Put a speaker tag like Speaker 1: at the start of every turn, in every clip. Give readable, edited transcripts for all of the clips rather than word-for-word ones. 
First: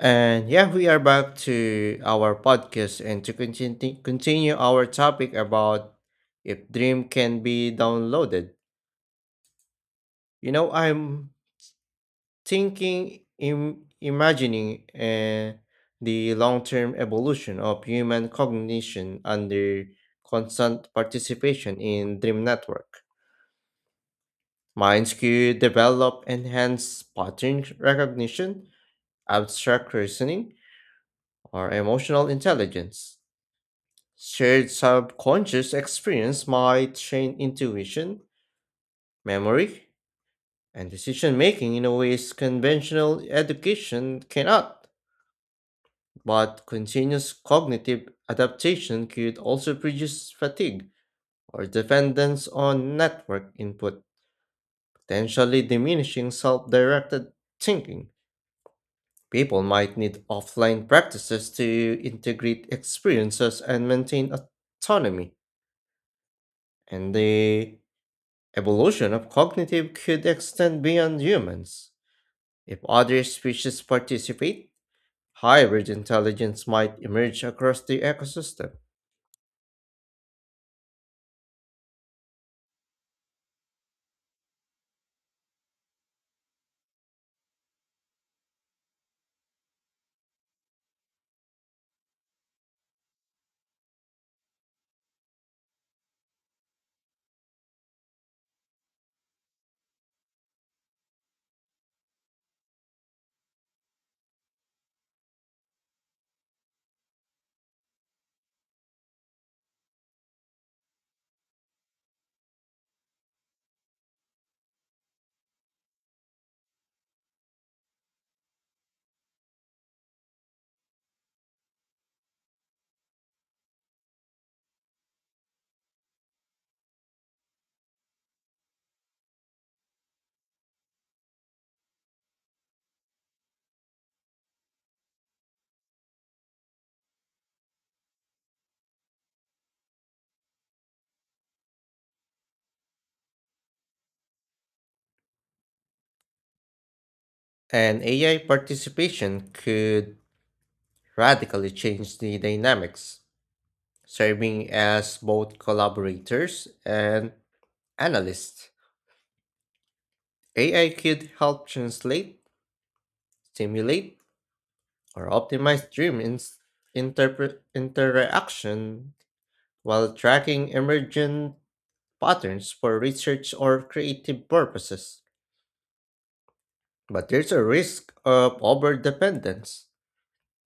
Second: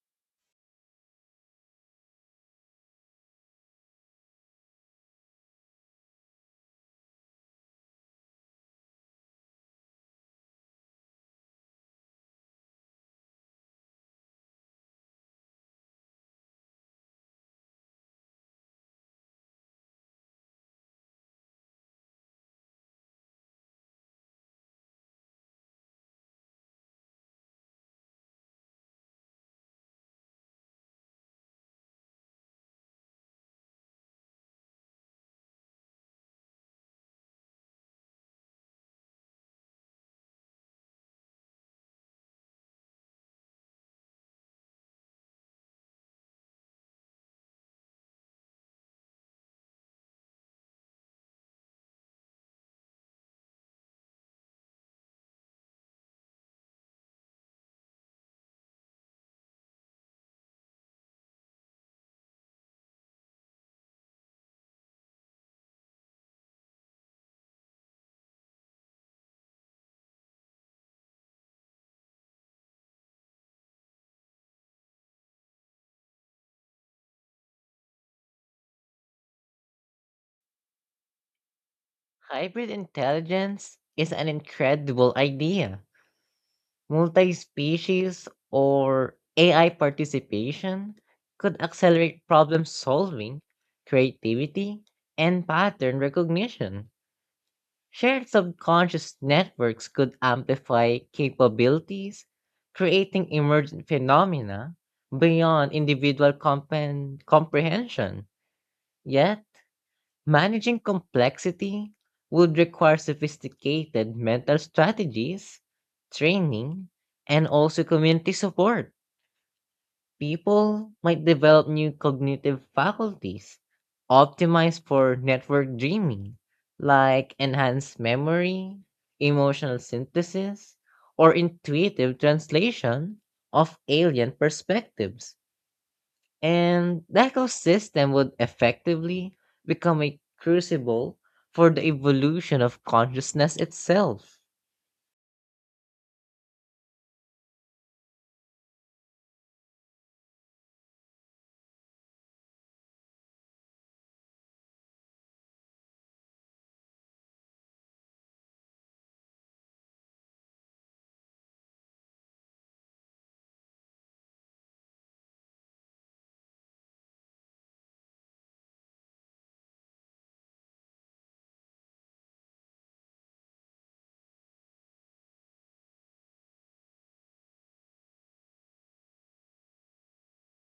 Speaker 1: And yeah, we are back to our podcast and to continue our topic about if dream can be downloaded. You know, I'm thinking imagining the long-term evolution of human cognition under constant participation in dream network. Minds could develop enhanced pattern recognition, abstract reasoning, or emotional intelligence. Shared subconscious experience might train intuition, memory, and decision making in a ways conventional education cannot, but continuous cognitive adaptation could also produce fatigue or dependence on network input, potentially diminishing self directed thinking. People might need offline practices to integrate experiences and maintain autonomy, and the evolution of cognitive could extend beyond humans. If other species participate, hybrid intelligence might emerge across the ecosystem,
Speaker 2: Hybrid intelligence is an incredible idea. Multi species or AI participation could accelerate problem solving, creativity, and pattern recognition. Shared subconscious networks could amplify capabilities, creating emergent phenomena beyond individual comprehension. Yet, managing complexity would require sophisticated mental strategies, training, and also community support. People might develop new cognitive faculties optimized for network dreaming, like enhanced memory, emotional synthesis, or intuitive translation of alien perspectives, and the ecosystem would effectively become a crucible for the evolution of consciousness itself.
Speaker 1: and AI participation could radically change the dynamics, serving as both collaborators and analysts. AI could help translate, simulate, or optimize interaction while tracking emergent patterns for research or creative purposes. But there's a risk of overdependence.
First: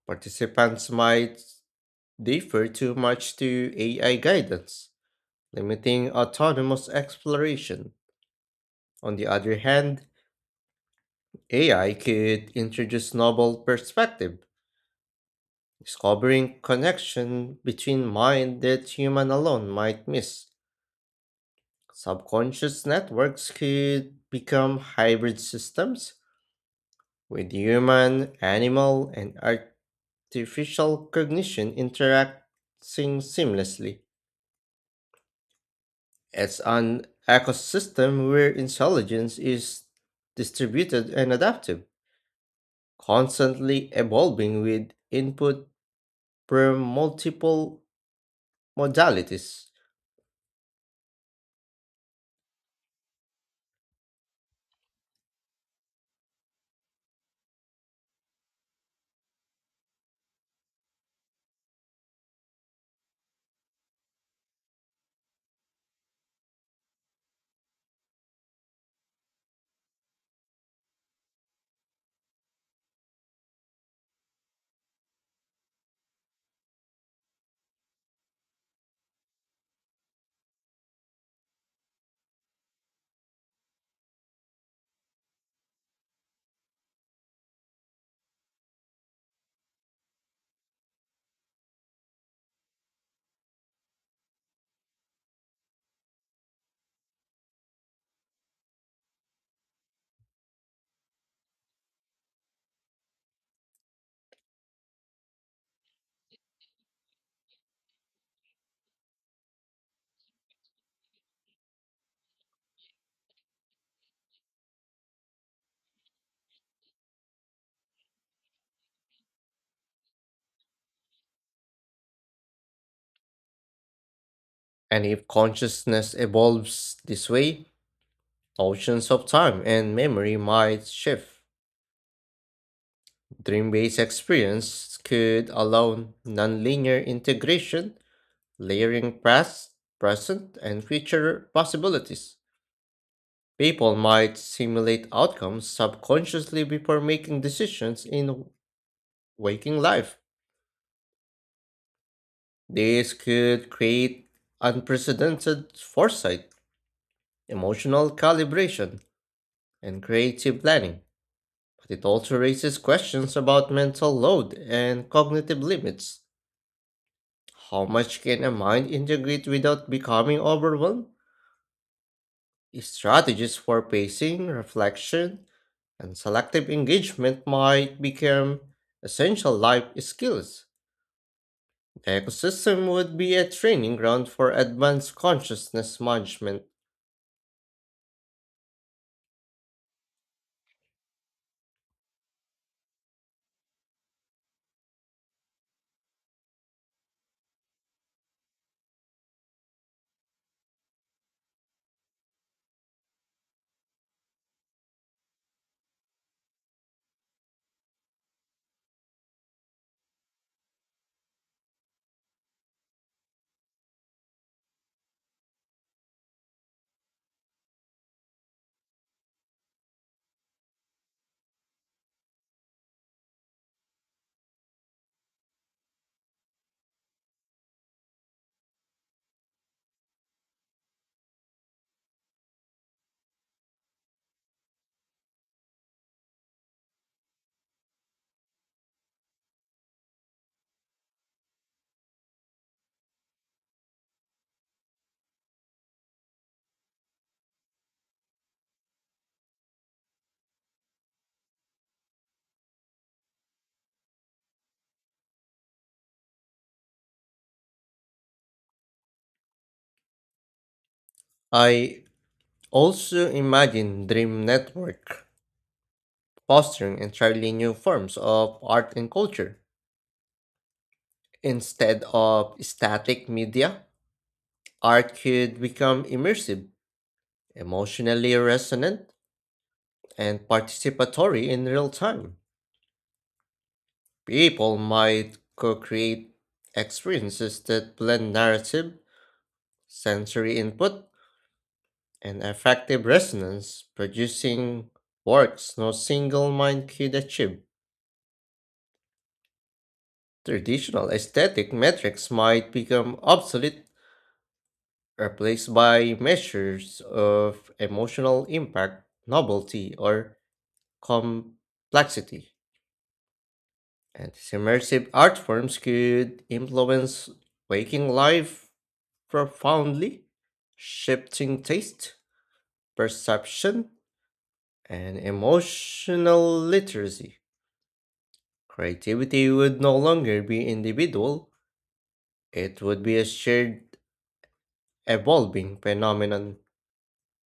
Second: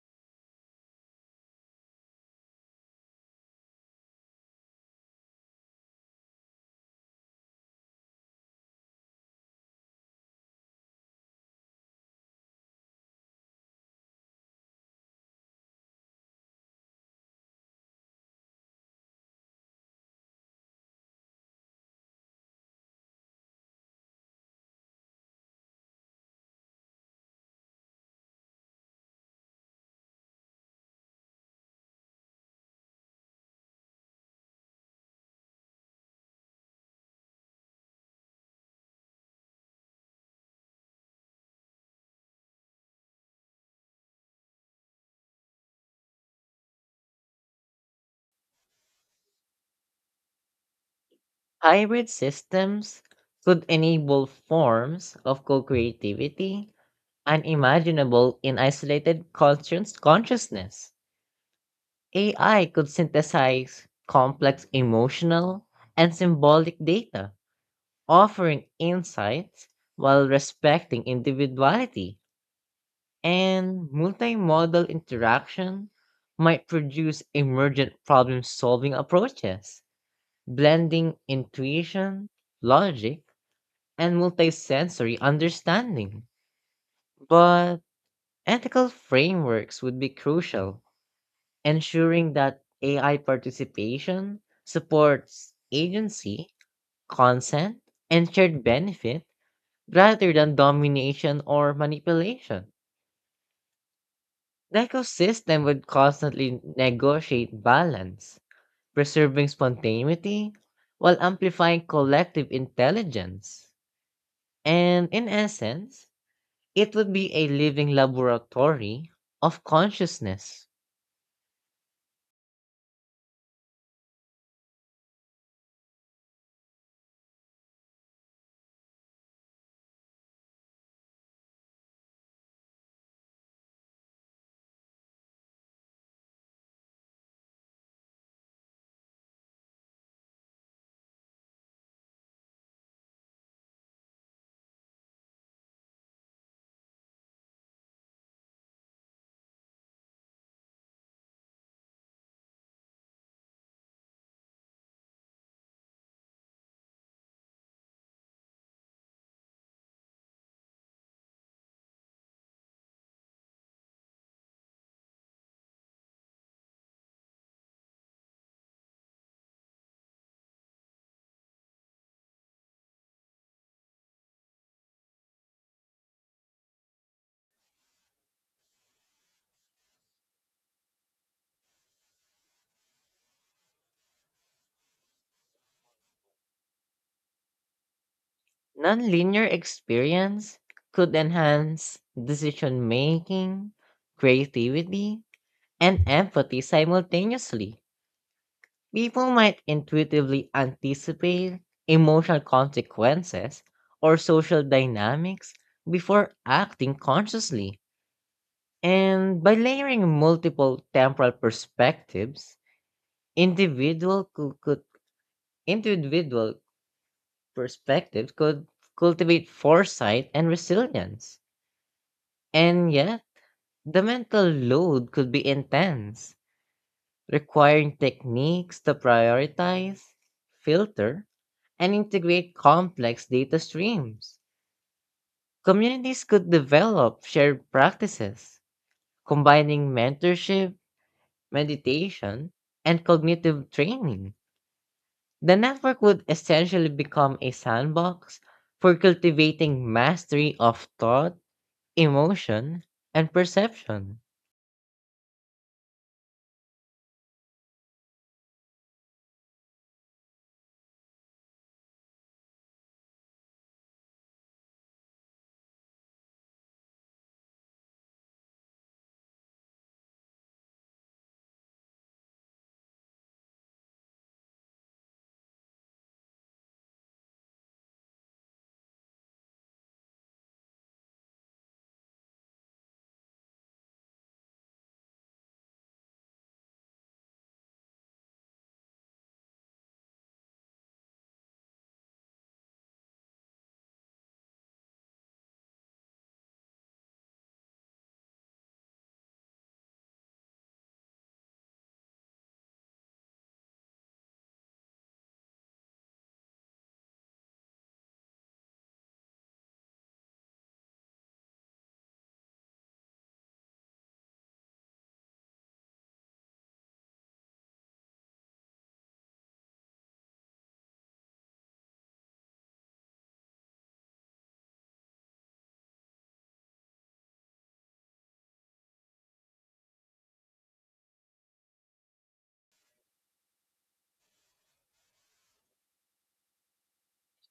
Speaker 1: Participants might defer too much to AI guidance, limiting autonomous exploration. On the other hand, AI could introduce novel perspective, discovering connection between mind that human alone might miss. Subconscious networks could become hybrid systems with human, animal, and artificial cognition interacting seamlessly. It's an ecosystem where intelligence is distributed and adaptive, constantly evolving with input from multiple modalities.
Speaker 2: Hybrid systems could enable forms of co creativity unimaginable in isolated conscious consciousness. AI could synthesize complex emotional and symbolic data, offering insights while respecting individuality. And multimodal interaction might produce emergent problem solving approaches, blending intuition, logic, and multisensory understanding. But ethical frameworks would be crucial, ensuring that AI participation supports agency, consent, and shared benefit rather than domination or manipulation. The ecosystem would constantly negotiate balance, preserving spontaneity while amplifying collective intelligence. And in essence, it would be a living laboratory of consciousness.
Speaker 1: And if consciousness evolves this way, notions of time and memory might shift. Dream based experience could allow nonlinear integration layering past, present, and future possibilities. People might simulate outcomes subconsciously before making decisions in waking life. This could create unprecedented foresight, emotional calibration, and creative planning. But it also raises questions about mental load and cognitive limits. How much can a mind integrate without becoming overwhelmed? Strategies for pacing, reflection, and selective engagement might become essential life skills. The ecosystem would be a training ground for advanced consciousness management.
Speaker 2: Nonlinear experience could enhance decision making, creativity, and empathy simultaneously. People might intuitively anticipate emotional consequences or social dynamics before acting consciously. And by layering multiple temporal perspectives, individual cou- could, individual perspectives could cultivate foresight and resilience. And yet, the mental load could be intense, requiring techniques to prioritize, filter, and integrate complex data streams. Communities could develop shared practices, combining mentorship, meditation, and cognitive training. The network would essentially become a sandbox for cultivating mastery of thought, emotion, and perception.
Speaker 1: I also imagine dream network fostering entirely new forms of art and culture. Instead of static media, art could become immersive, emotionally resonant, and participatory in real time. People might co create experiences that blend narrative, sensory input, and affective resonance, producing works no single mind could achieve. Traditional aesthetic metrics might become obsolete, replaced by measures of emotional impact, novelty, or complexity. And these immersive art forms could influence waking life profoundly, shifting taste, perception, and emotional literacy. Creativity would no longer be individual, it would be a shared, evolving phenomenon,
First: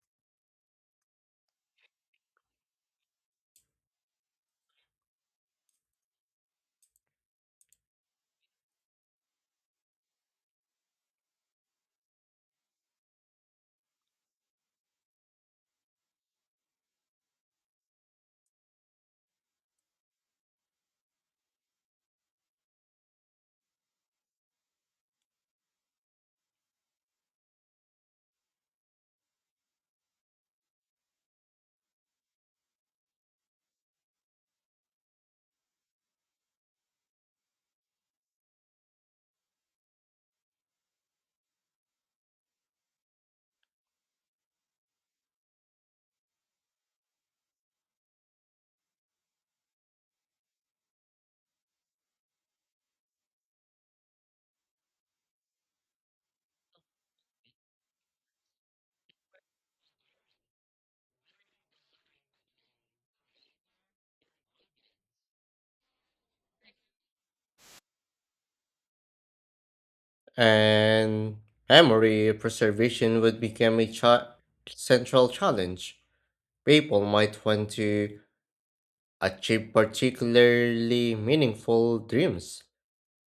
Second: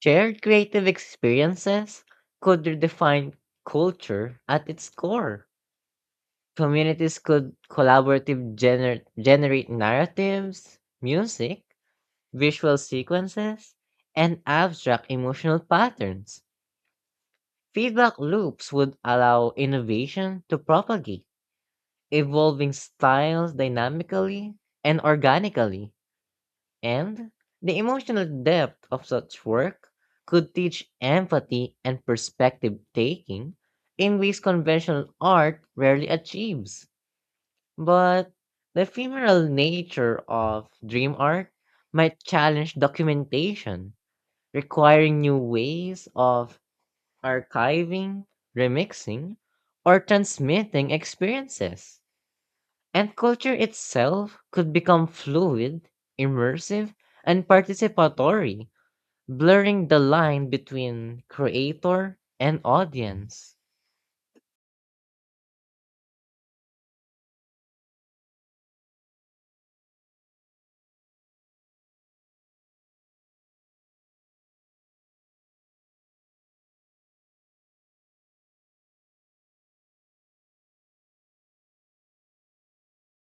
Speaker 2: Shared creative experiences could redefine culture at its core. Communities could collaborative generate narratives, music, visual sequences, and abstract emotional patterns. Feedback loops would allow innovation to propagate, evolving styles dynamically and organically. And the emotional depth of such work could teach empathy and perspective taking in ways conventional art rarely achieves. But the ephemeral nature of dream art might challenge documentation, requiring new ways of archiving, remixing, or transmitting experiences. And culture itself could become fluid, immersive, and participatory, blurring the line between creator and audience.
Speaker 1: and memory preservation would become a central challenge. People might want to achieve particularly meaningful dreams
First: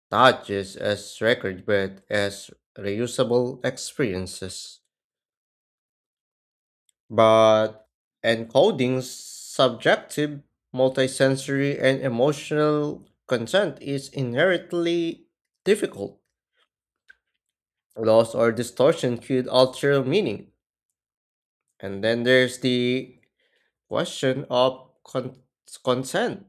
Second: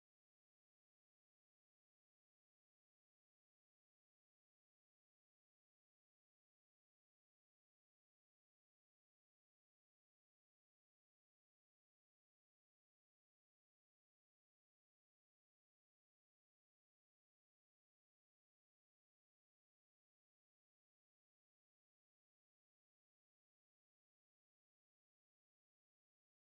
Speaker 1: not just as record but as reusable experiences. But encoding subjective, multisensory, and emotional content is inherently difficult. Loss or distortion could alter meaning. And then there's the question of consent.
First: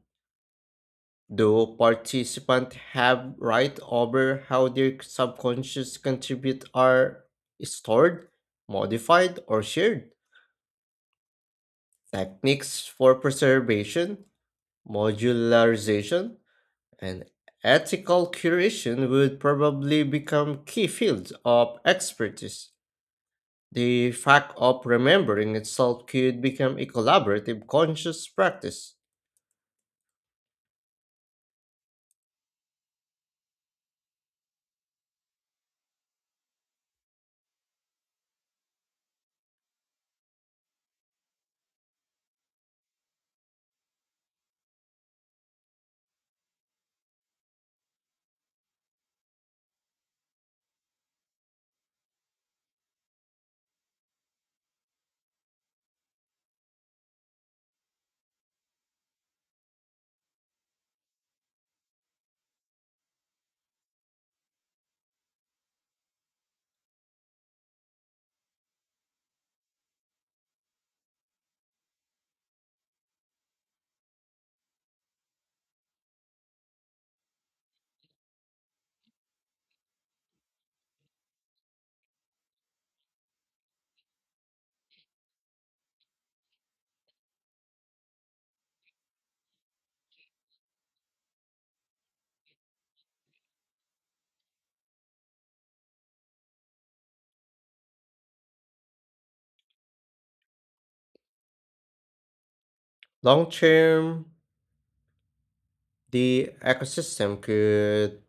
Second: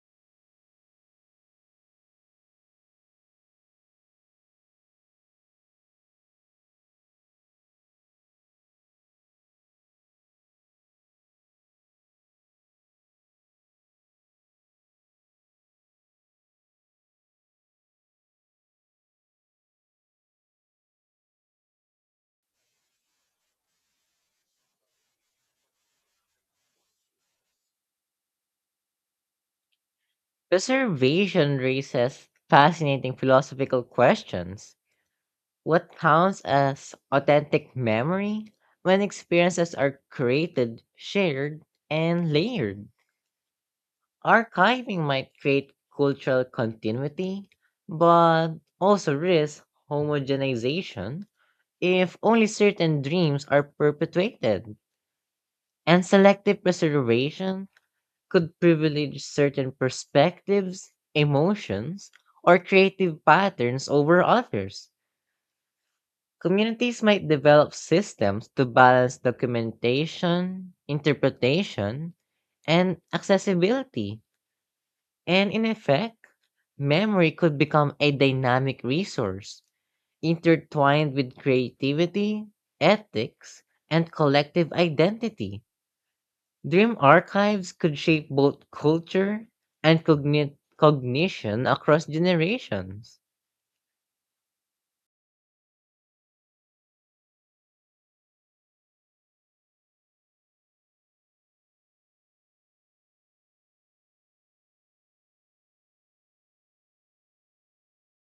Speaker 1: Do participants have right over how their subconscious contribute are stored, modified, or shared? Techniques for preservation, modularization, and ethical curation would probably become key fields of expertise. The fact of remembering itself could become a collaborative conscious practice.
Speaker 2: Preservation raises fascinating philosophical questions. What counts as authentic memory, when experiences are created, shared, and layered? Archiving might create cultural continuity, but also risk homogenization if only certain dreams are perpetuated. And selective preservation could privilege certain perspectives, emotions, or creative patterns over others. Communities might develop systems to balance documentation, interpretation, and accessibility. And in effect, memory could become a dynamic resource intertwined with creativity, ethics, and collective identity. Dream archives could shape both culture and cognition across generations.
Speaker 1: Long term, the ecosystem could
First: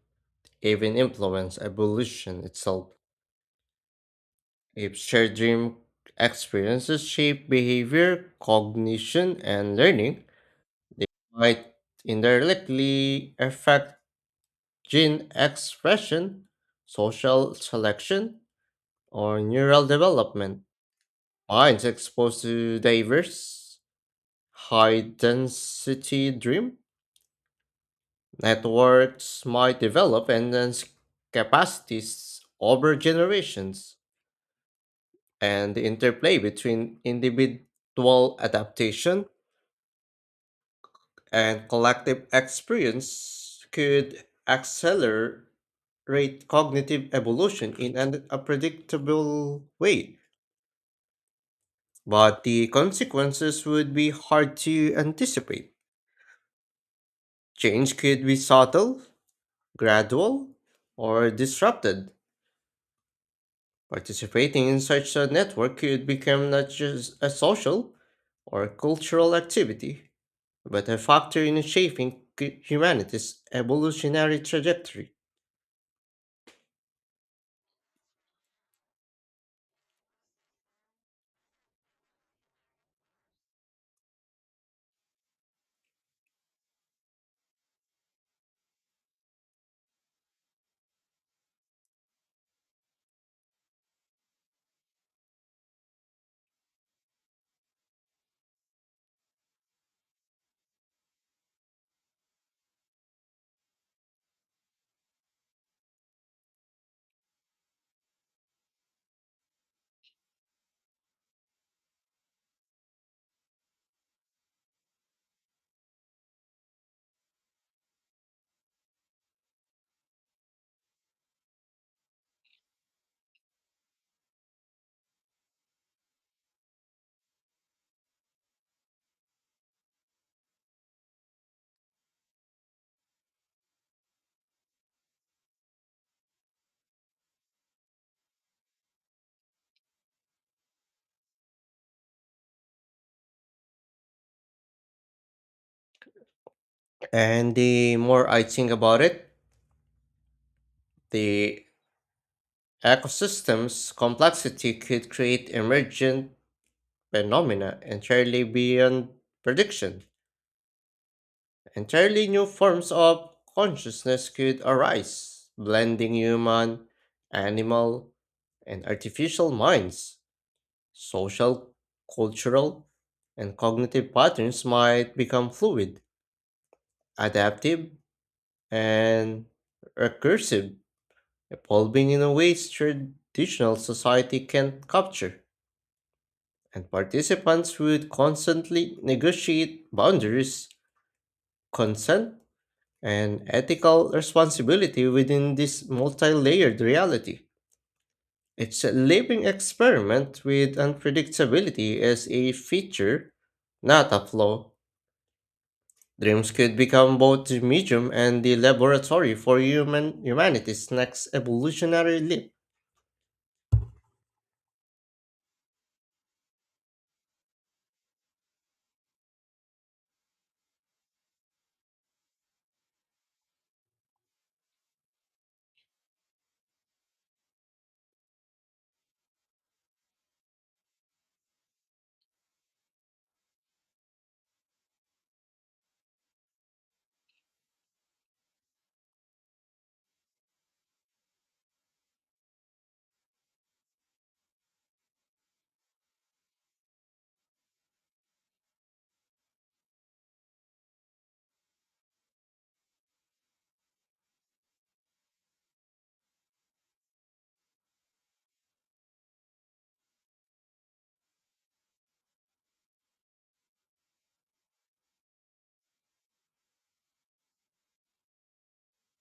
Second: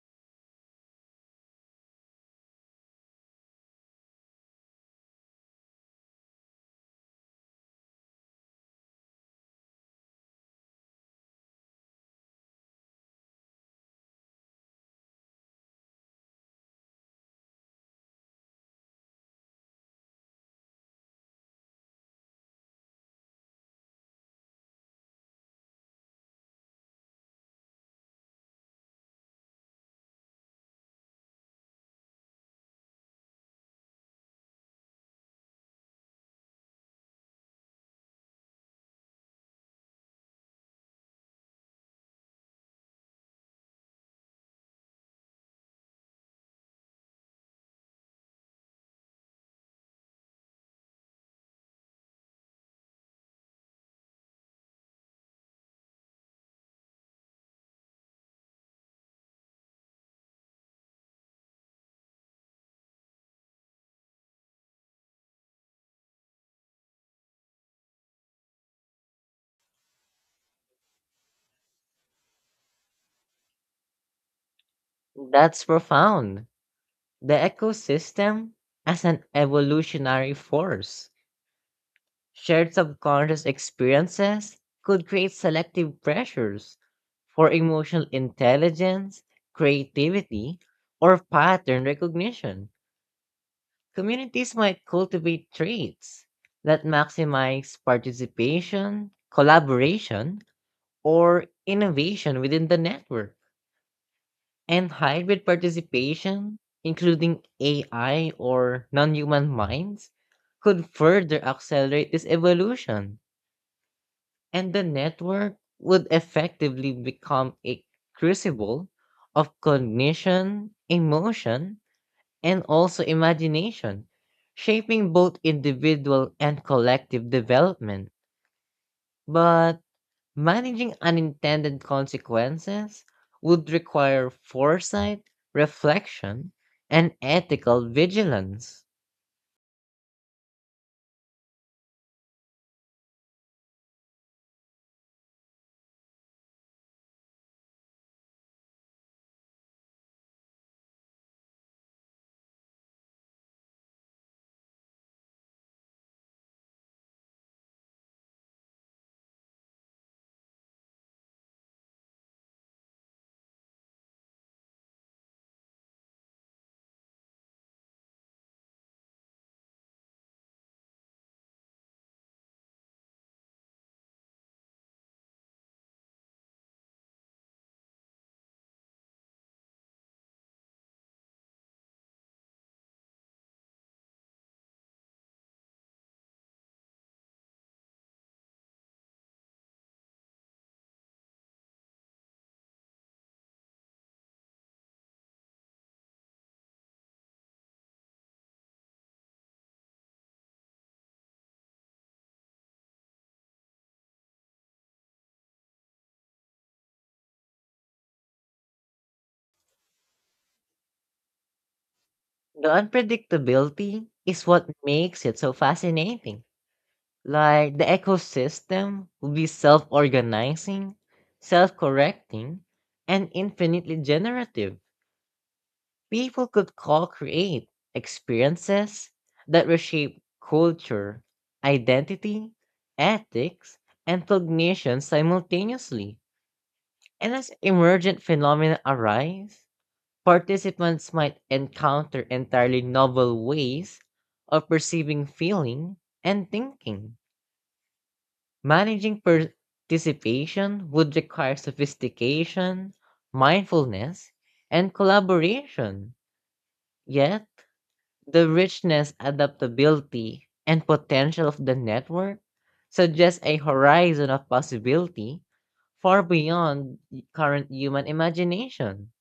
Speaker 1: even influence evolution itself. If shared dream experiences shape behavior, cognition, and learning, they might indirectly affect gene expression, social selection, or neural development. Minds exposed to diverse, high density dream networks might develop enhanced capacities over generations. And the interplay between individual adaptation and collective experience could accelerate cognitive evolution in an unpredictable way. But the consequences would be hard to anticipate. Change could be subtle, gradual, or disrupted. Participating in such a network could become not just a social or cultural activity, but a factor in shaping humanity's evolutionary trajectory.
Speaker 2: That's profound. The ecosystem, as an evolutionary force, shared subconscious experiences could create selective pressures for emotional intelligence, creativity, or pattern recognition. Communities might cultivate traits that maximize participation, collaboration, or innovation within the network. And hybrid participation, including AI or non human minds, could further accelerate this evolution. And the network would effectively become a crucible of cognition, emotion, and also imagination, shaping both individual and collective development. But managing unintended consequences would require foresight, reflection, and ethical vigilance.
Speaker 1: And the more I think about it, the ecosystem's complexity could create emergent phenomena entirely beyond prediction. Entirely new forms of consciousness could arise, blending human, animal, and artificial minds. Social, cultural, and cognitive patterns might become fluid, adaptive, and recursive, evolving in a way traditional society can't capture. And participants would constantly negotiate boundaries, consent, and ethical responsibility within this multi layered reality. It's a living experiment with unpredictability as a feature, not a flaw. Dreams could become both the medium and the laboratory for human humanity's next evolutionary leap.
Speaker 2: The unpredictability is what makes it so fascinating. Like, the ecosystem will be self organizing, self correcting, and infinitely generative. People could co-create experiences that reshape culture, identity, ethics, and cognition simultaneously. And as emergent phenomena arise, participants might encounter entirely novel ways of perceiving, feeling, and thinking. Managing participation would require sophistication, mindfulness, and collaboration. Yet, the richness, adaptability, and potential of the network suggests a horizon of possibility far beyond current human imagination.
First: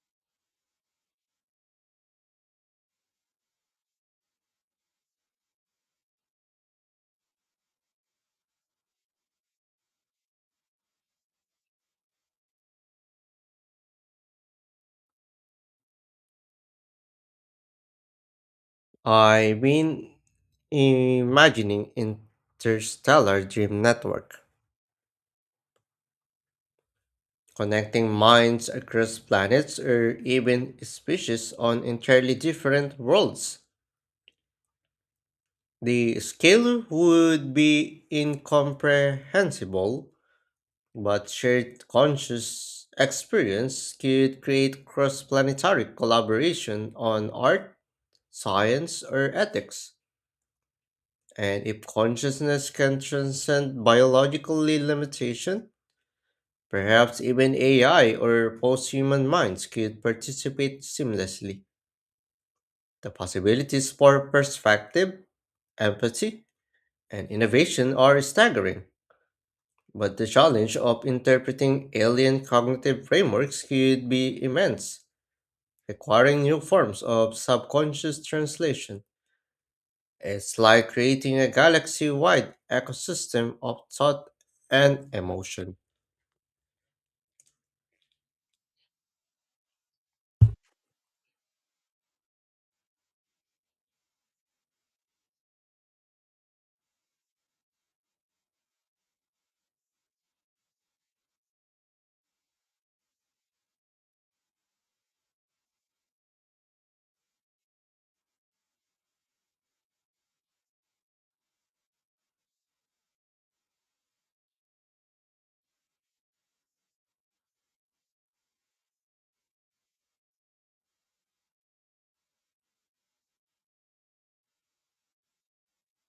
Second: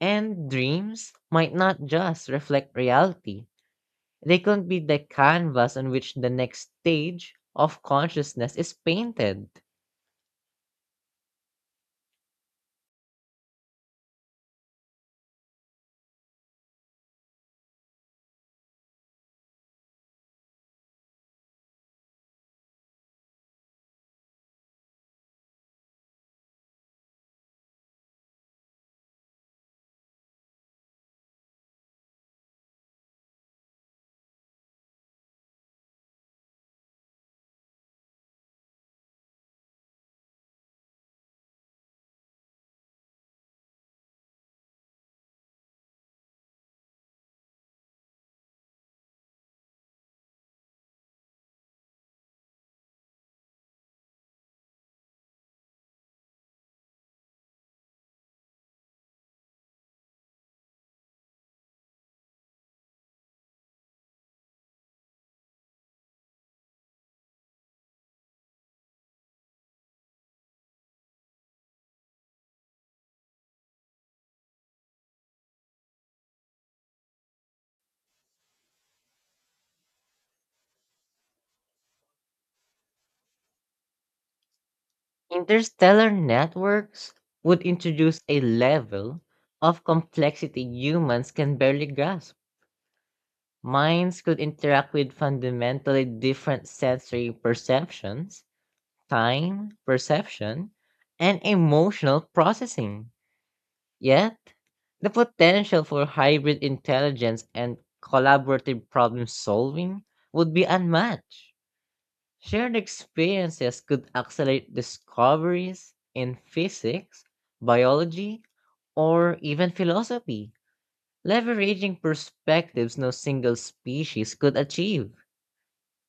Speaker 2: And dreams might not just reflect reality, they could be the canvas on which the next stage of consciousness is painted.
Speaker 1: I've been imagining interstellar dream network, connecting minds across planets or even species on entirely different worlds. The scale would be incomprehensible, but shared conscious experience could create cross planetary collaboration on art, science, or ethics. And if consciousness can transcend biologically limitation, perhaps even AI or post human minds could participate seamlessly. The possibilities for perspective, empathy, and innovation are staggering. But the challenge of interpreting alien cognitive frameworks could be immense, requiring new forms of subconscious translation. It's like creating a galaxy wide ecosystem of thought and emotion.
Speaker 2: Interstellar networks would introduce a level of complexity humans can barely grasp. Minds could interact with fundamentally different sensory perceptions, time perception, and emotional processing. Yet, the potential for hybrid intelligence and collaborative problem solving would be unmatched. Shared experiences could accelerate discoveries in physics, biology, or even philosophy, leveraging perspectives no single species could achieve.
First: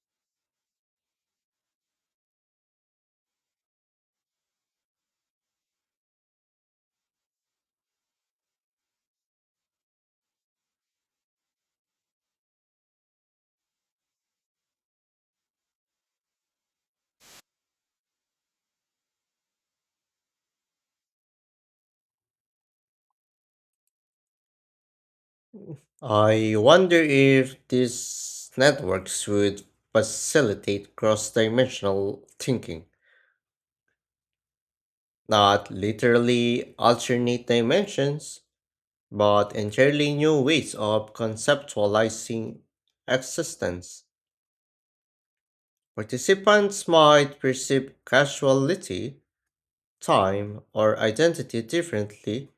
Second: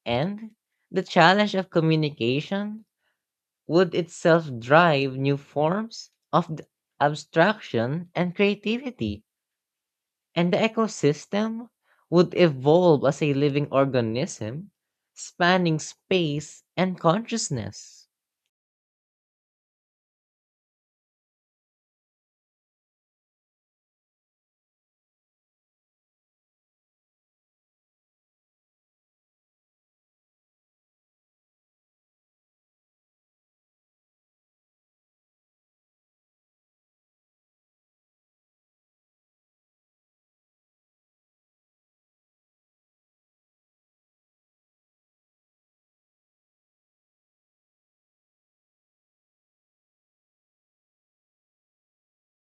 Speaker 2: And the challenge of communication would itself drive new forms of abstraction and creativity, and the ecosystem would evolve as a living organism spanning space and consciousness.
Speaker 1: I wonder if these networks would facilitate cross dimensional thinking, not literally alternate dimensions, but entirely new ways of conceptualizing existence. Participants might perceive causality, time, or identity differently,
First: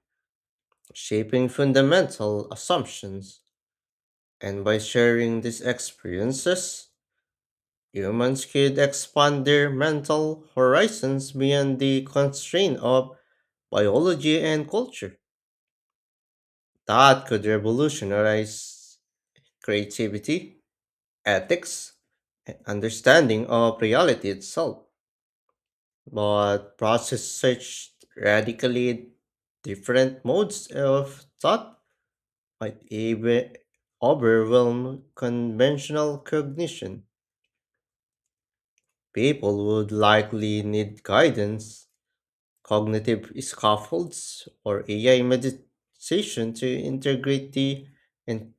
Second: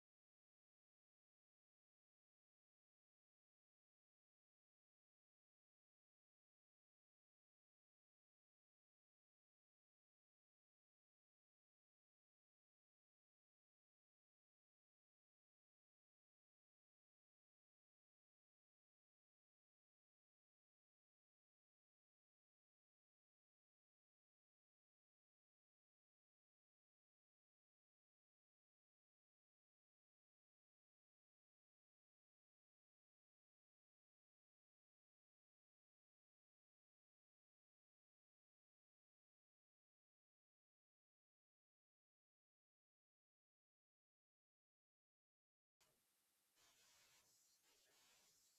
Speaker 1: shaping fundamental assumptions. And by sharing these experiences, humans could expand their mental horizons beyond the constraint of biology and culture. That could revolutionize creativity ethics, and understanding of reality itself, but process such radically different modes of thought might even overwhelm conventional cognition. People would likely need guidance, cognitive scaffolds, or AI meditation to integrate the in-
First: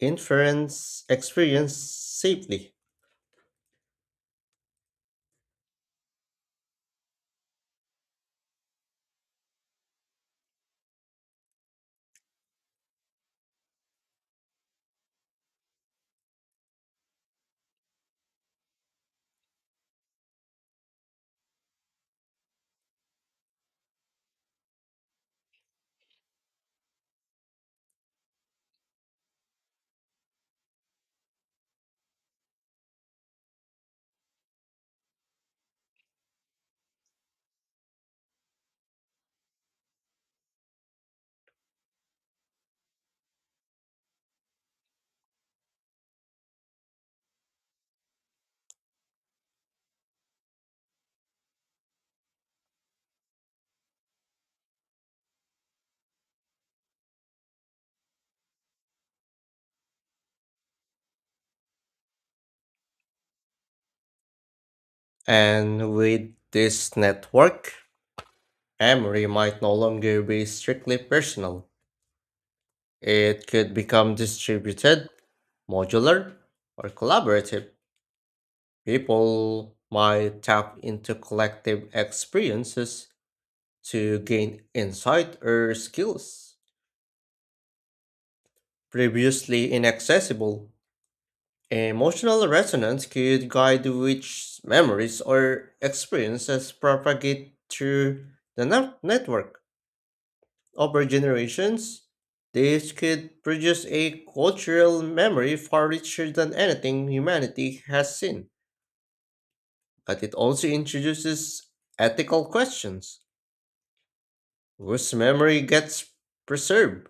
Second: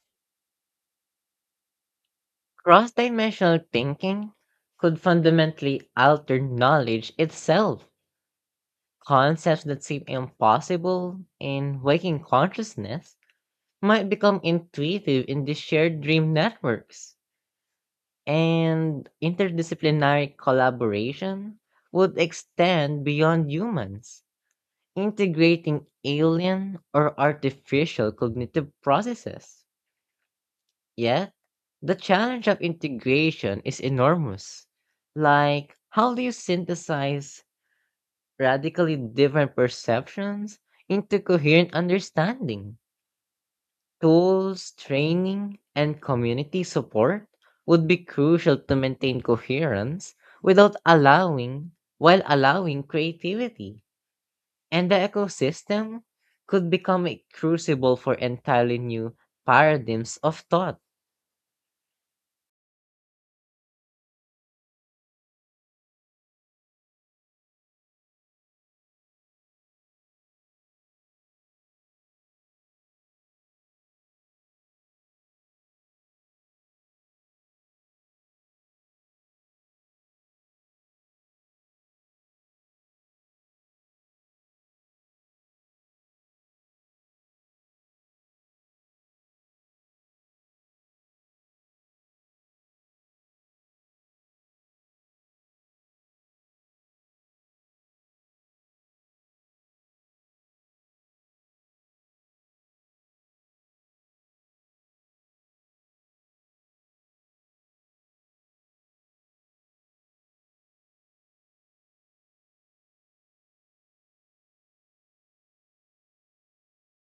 Speaker 1: inference experience safely.
Speaker 2: Cross dimensional thinking could fundamentally alter knowledge itself. Concepts that seem impossible in waking consciousness might become intuitive in these shared dream networks. And interdisciplinary collaboration would extend beyond humans, integrating alien or artificial cognitive processes. Yeah, the challenge of integration is enormous. Like, how do you synthesize radically different perceptions into coherent understanding? Tools, training, and community support would be crucial to maintain coherence without allowing, while allowing creativity. And the ecosystem could become a crucible for entirely new paradigms of thought.
Speaker 1: And with this network, memory might no longer be strictly personal. It could become distributed, modular, or collaborative. People might tap into collective experiences to gain insight or skills previously inaccessible. Emotional resonance could guide which memories or experiences propagate through the network. Over generations, this could produce a cultural memory far richer than anything humanity has seen. But it also introduces ethical questions. Whose memory gets preserved?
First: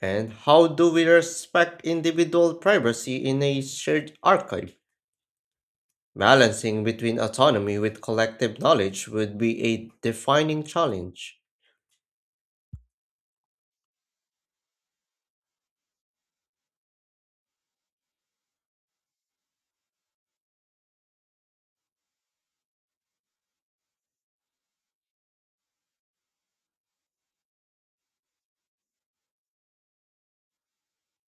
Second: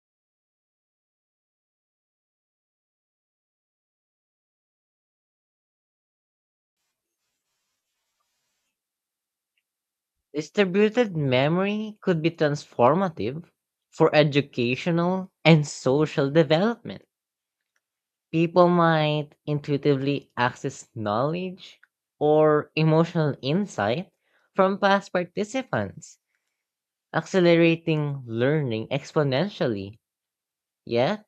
Speaker 1: And how do we respect individual privacy in a shared archive? Balancing between autonomy with collective knowledge would be a defining
Speaker 2: Distributed
Speaker 1: challenge.
Speaker 2: memory could be transformative for educational and social development. People might intuitively access knowledge or emotional insight from past participants, accelerating learning exponentially. Yet,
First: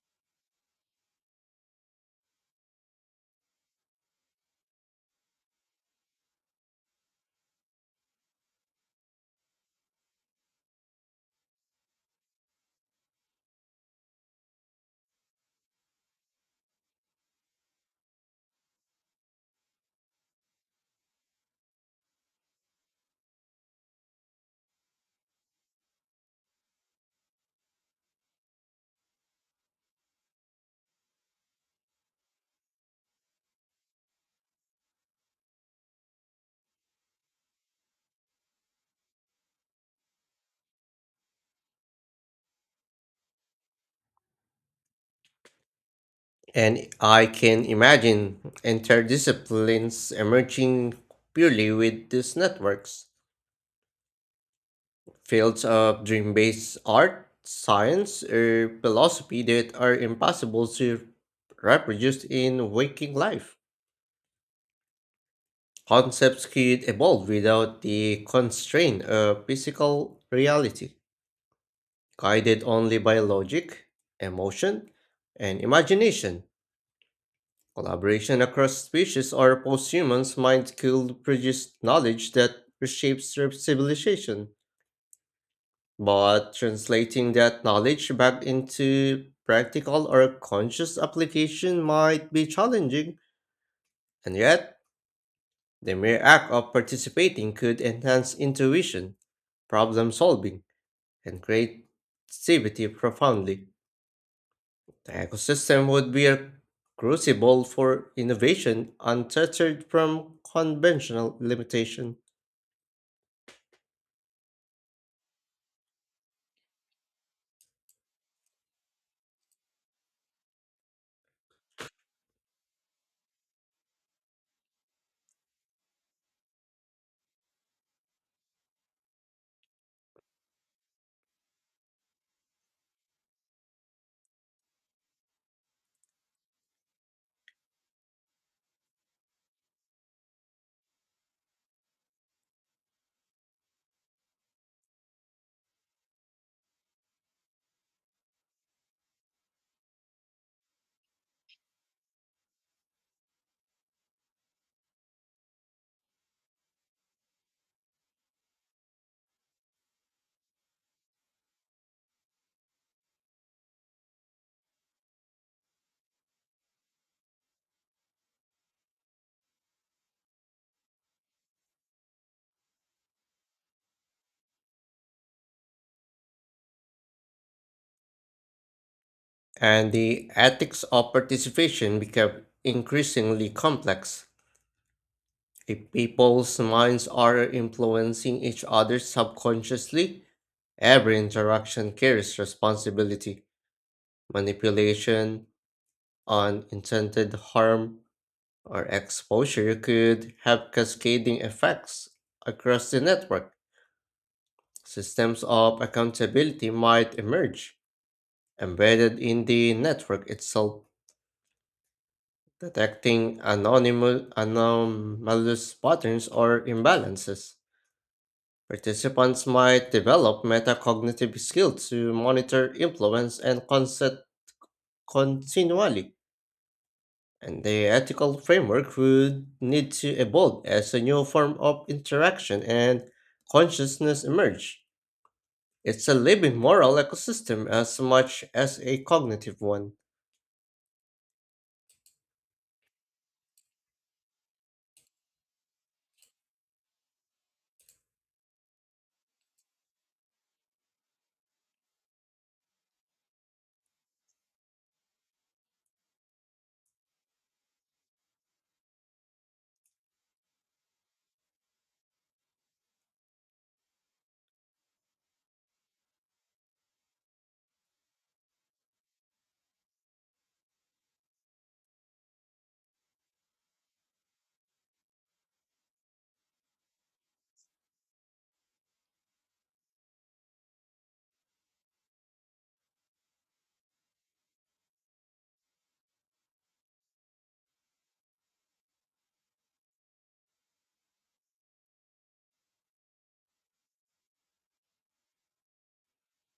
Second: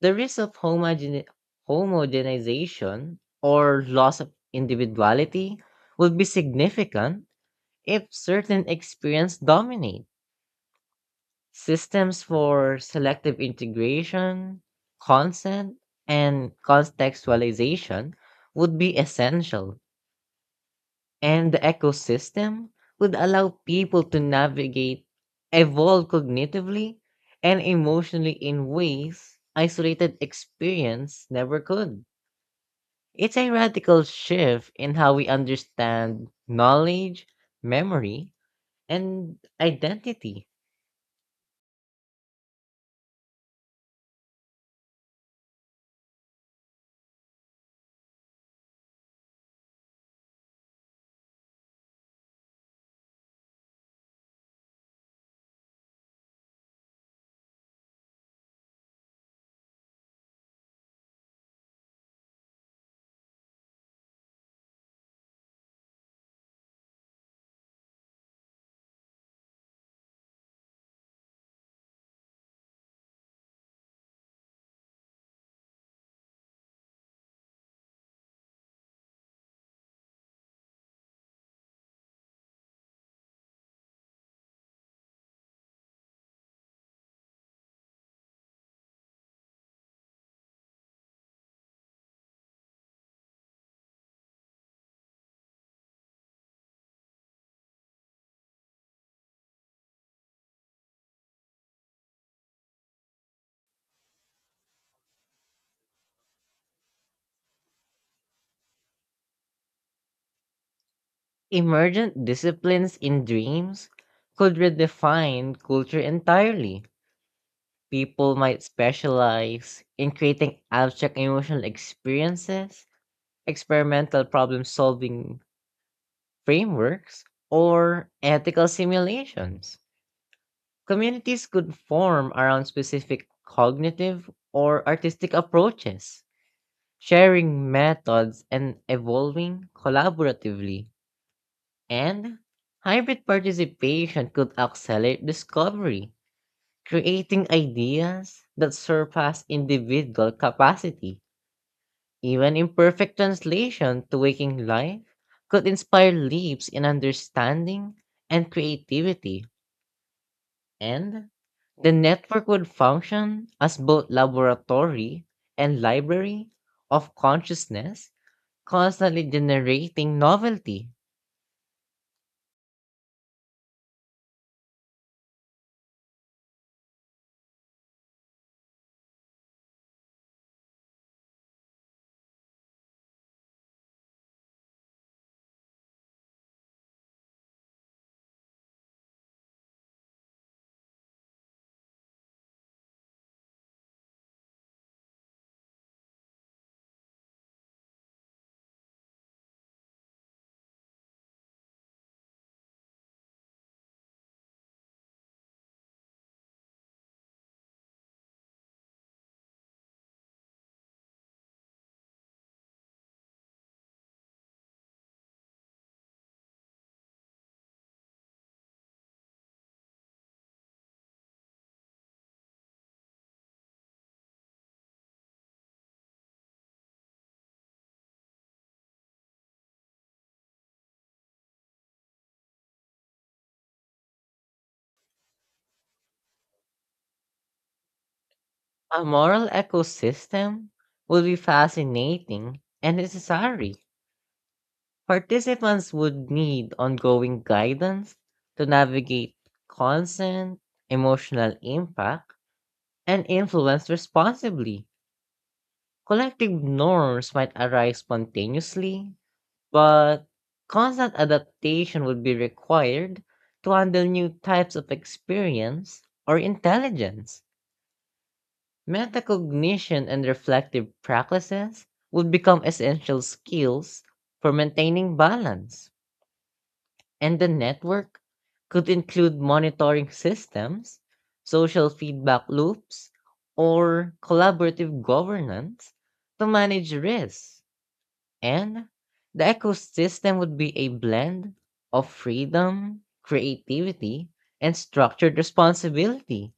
Speaker 2: the risk of homogenization or loss of individuality would be significant if certain experience dominate. Systems for selective integration, consent, and contextualization would be essential, and the ecosystem would allow people to navigate, evolve cognitively, and emotionally in ways isolated experience never could. It's a radical shift in how we understand knowledge, memory, and identity.
Speaker 1: And I can imagine entire disciplines emerging purely with these networks. Fields of dream based art, science, or philosophy that are impossible to reproduce in waking life. Concepts could evolve without the constraint of physical reality, guided only by logic, emotion, and imagination. Collaboration across species or post humans might could produce knowledge that reshapes their civilization, but translating that knowledge back into practical or conscious application might be challenging, and yet, the mere act of participating could enhance intuition, problem solving, and creativity profoundly. The ecosystem would be a crucible for innovation untethered from conventional limitation,
Speaker 2: Emergent disciplines in dreams could redefine culture entirely. People might specialize in creating abstract emotional experiences, experimental problem solving frameworks, or ethical simulations. Communities could form around specific cognitive or artistic approaches, sharing methods and evolving collaboratively. And hybrid participation could accelerate discovery, creating ideas that surpass individual capacity. Even imperfect translation to waking life could inspire leaps in understanding and creativity. And the network would function as both laboratory and library of consciousness, constantly generating novelty.
Speaker 1: and the ethics of participation become increasingly complex. If people's minds are influencing each other subconsciously, every interaction carries responsibility. Manipulation, unintended harm, or exposure could have cascading effects across the network. Systems of accountability might emerge, embedded in the network itself, detecting anonymous, anomalous patterns or imbalances. Participants might develop metacognitive skills to monitor influence and consent continually, and the ethical framework would need to evolve as a new form of interaction and consciousness emerge. It's a living moral ecosystem as much as
Speaker 2: A
Speaker 1: a
Speaker 2: moral
Speaker 1: cognitive one.
Speaker 2: ecosystem would be fascinating and necessary. Participants would need ongoing guidance to navigate consent, emotional impact, and influence responsibly. Collective norms might arise spontaneously, but constant adaptation would be required to handle new types of experience or intelligence. Metacognition and reflective practices would become essential skills for maintaining balance, and the network could include monitoring systems, social feedback loops, or collaborative governance to manage risks. And the ecosystem would be a blend of freedom, creativity, and structured responsibility,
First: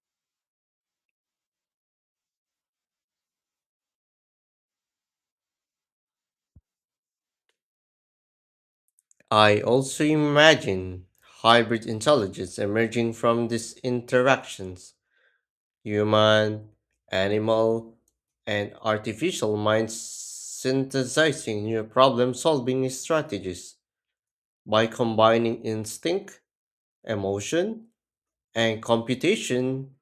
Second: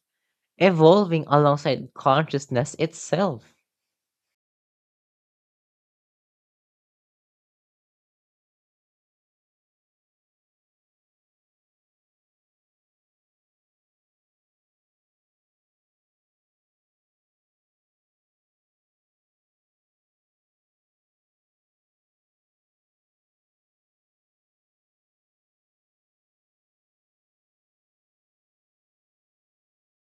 Speaker 2: evolving alongside consciousness itself.
Speaker 1: I also imagine hybrid intelligence emerging from these interactions human, animal, and artificial minds synthesizing new problem solving strategies. By combining instinct, emotion, and computation,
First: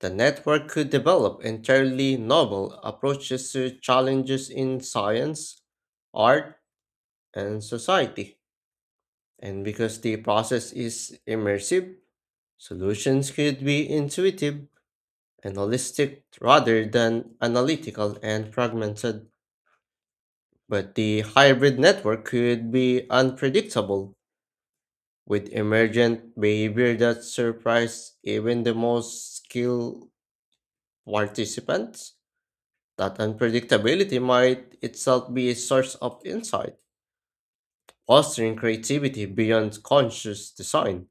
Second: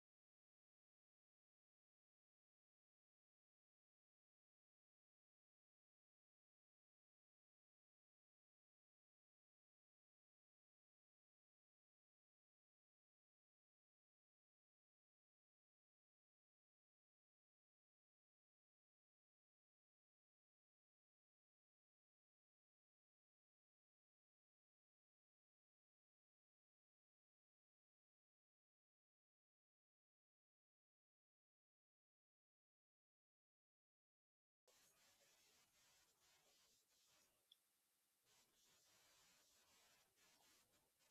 Speaker 1: the network could develop entirely novel approaches to challenges in science, art, and society. And because the process is immersive, solutions could be intuitive and holistic rather than analytical and fragmented. But the hybrid network could be unpredictable, with emergent behavior that surprised even the most skilled participants. That unpredictability might itself be a source of insight, fostering creativity beyond conscious design.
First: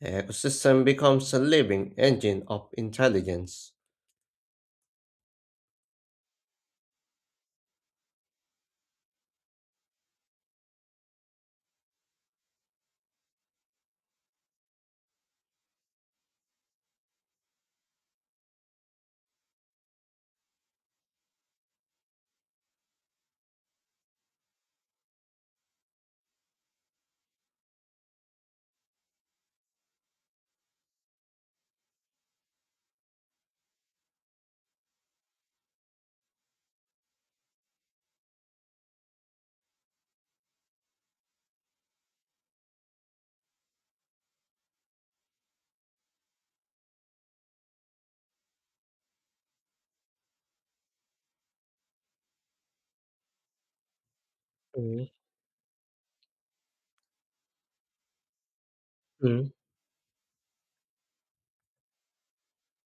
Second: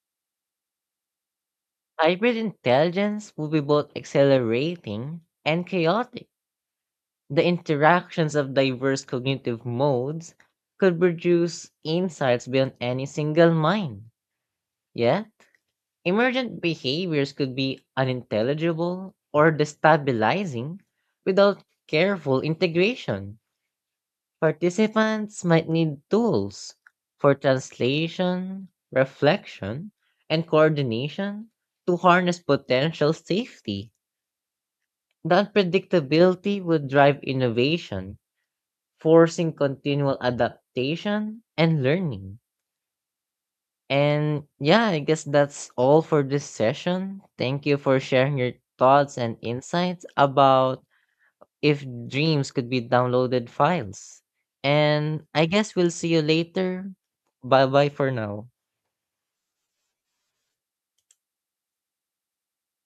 Speaker 1: The ecosystem becomes a living
Speaker 2: Hybrid
Speaker 1: engine of
Speaker 2: intelligence will be
Speaker 1: intelligence.
Speaker 2: both accelerating and chaotic. The interactions of diverse cognitive modes could produce insights beyond any single mind. Yet, emergent behaviors could be unintelligible or destabilizing without careful integration. Participants might need tools for translation, reflection, and coordination to harness potential safety. That predictability would drive innovation, forcing continual adaptation and learning. And yeah, I guess that's all for this session. Thank you for sharing your thoughts and insights about if dreams could be downloaded files.
Speaker 1: Mm,
Speaker 2: And I guess we'll see you later. Bye bye for now.
Speaker 1: mm.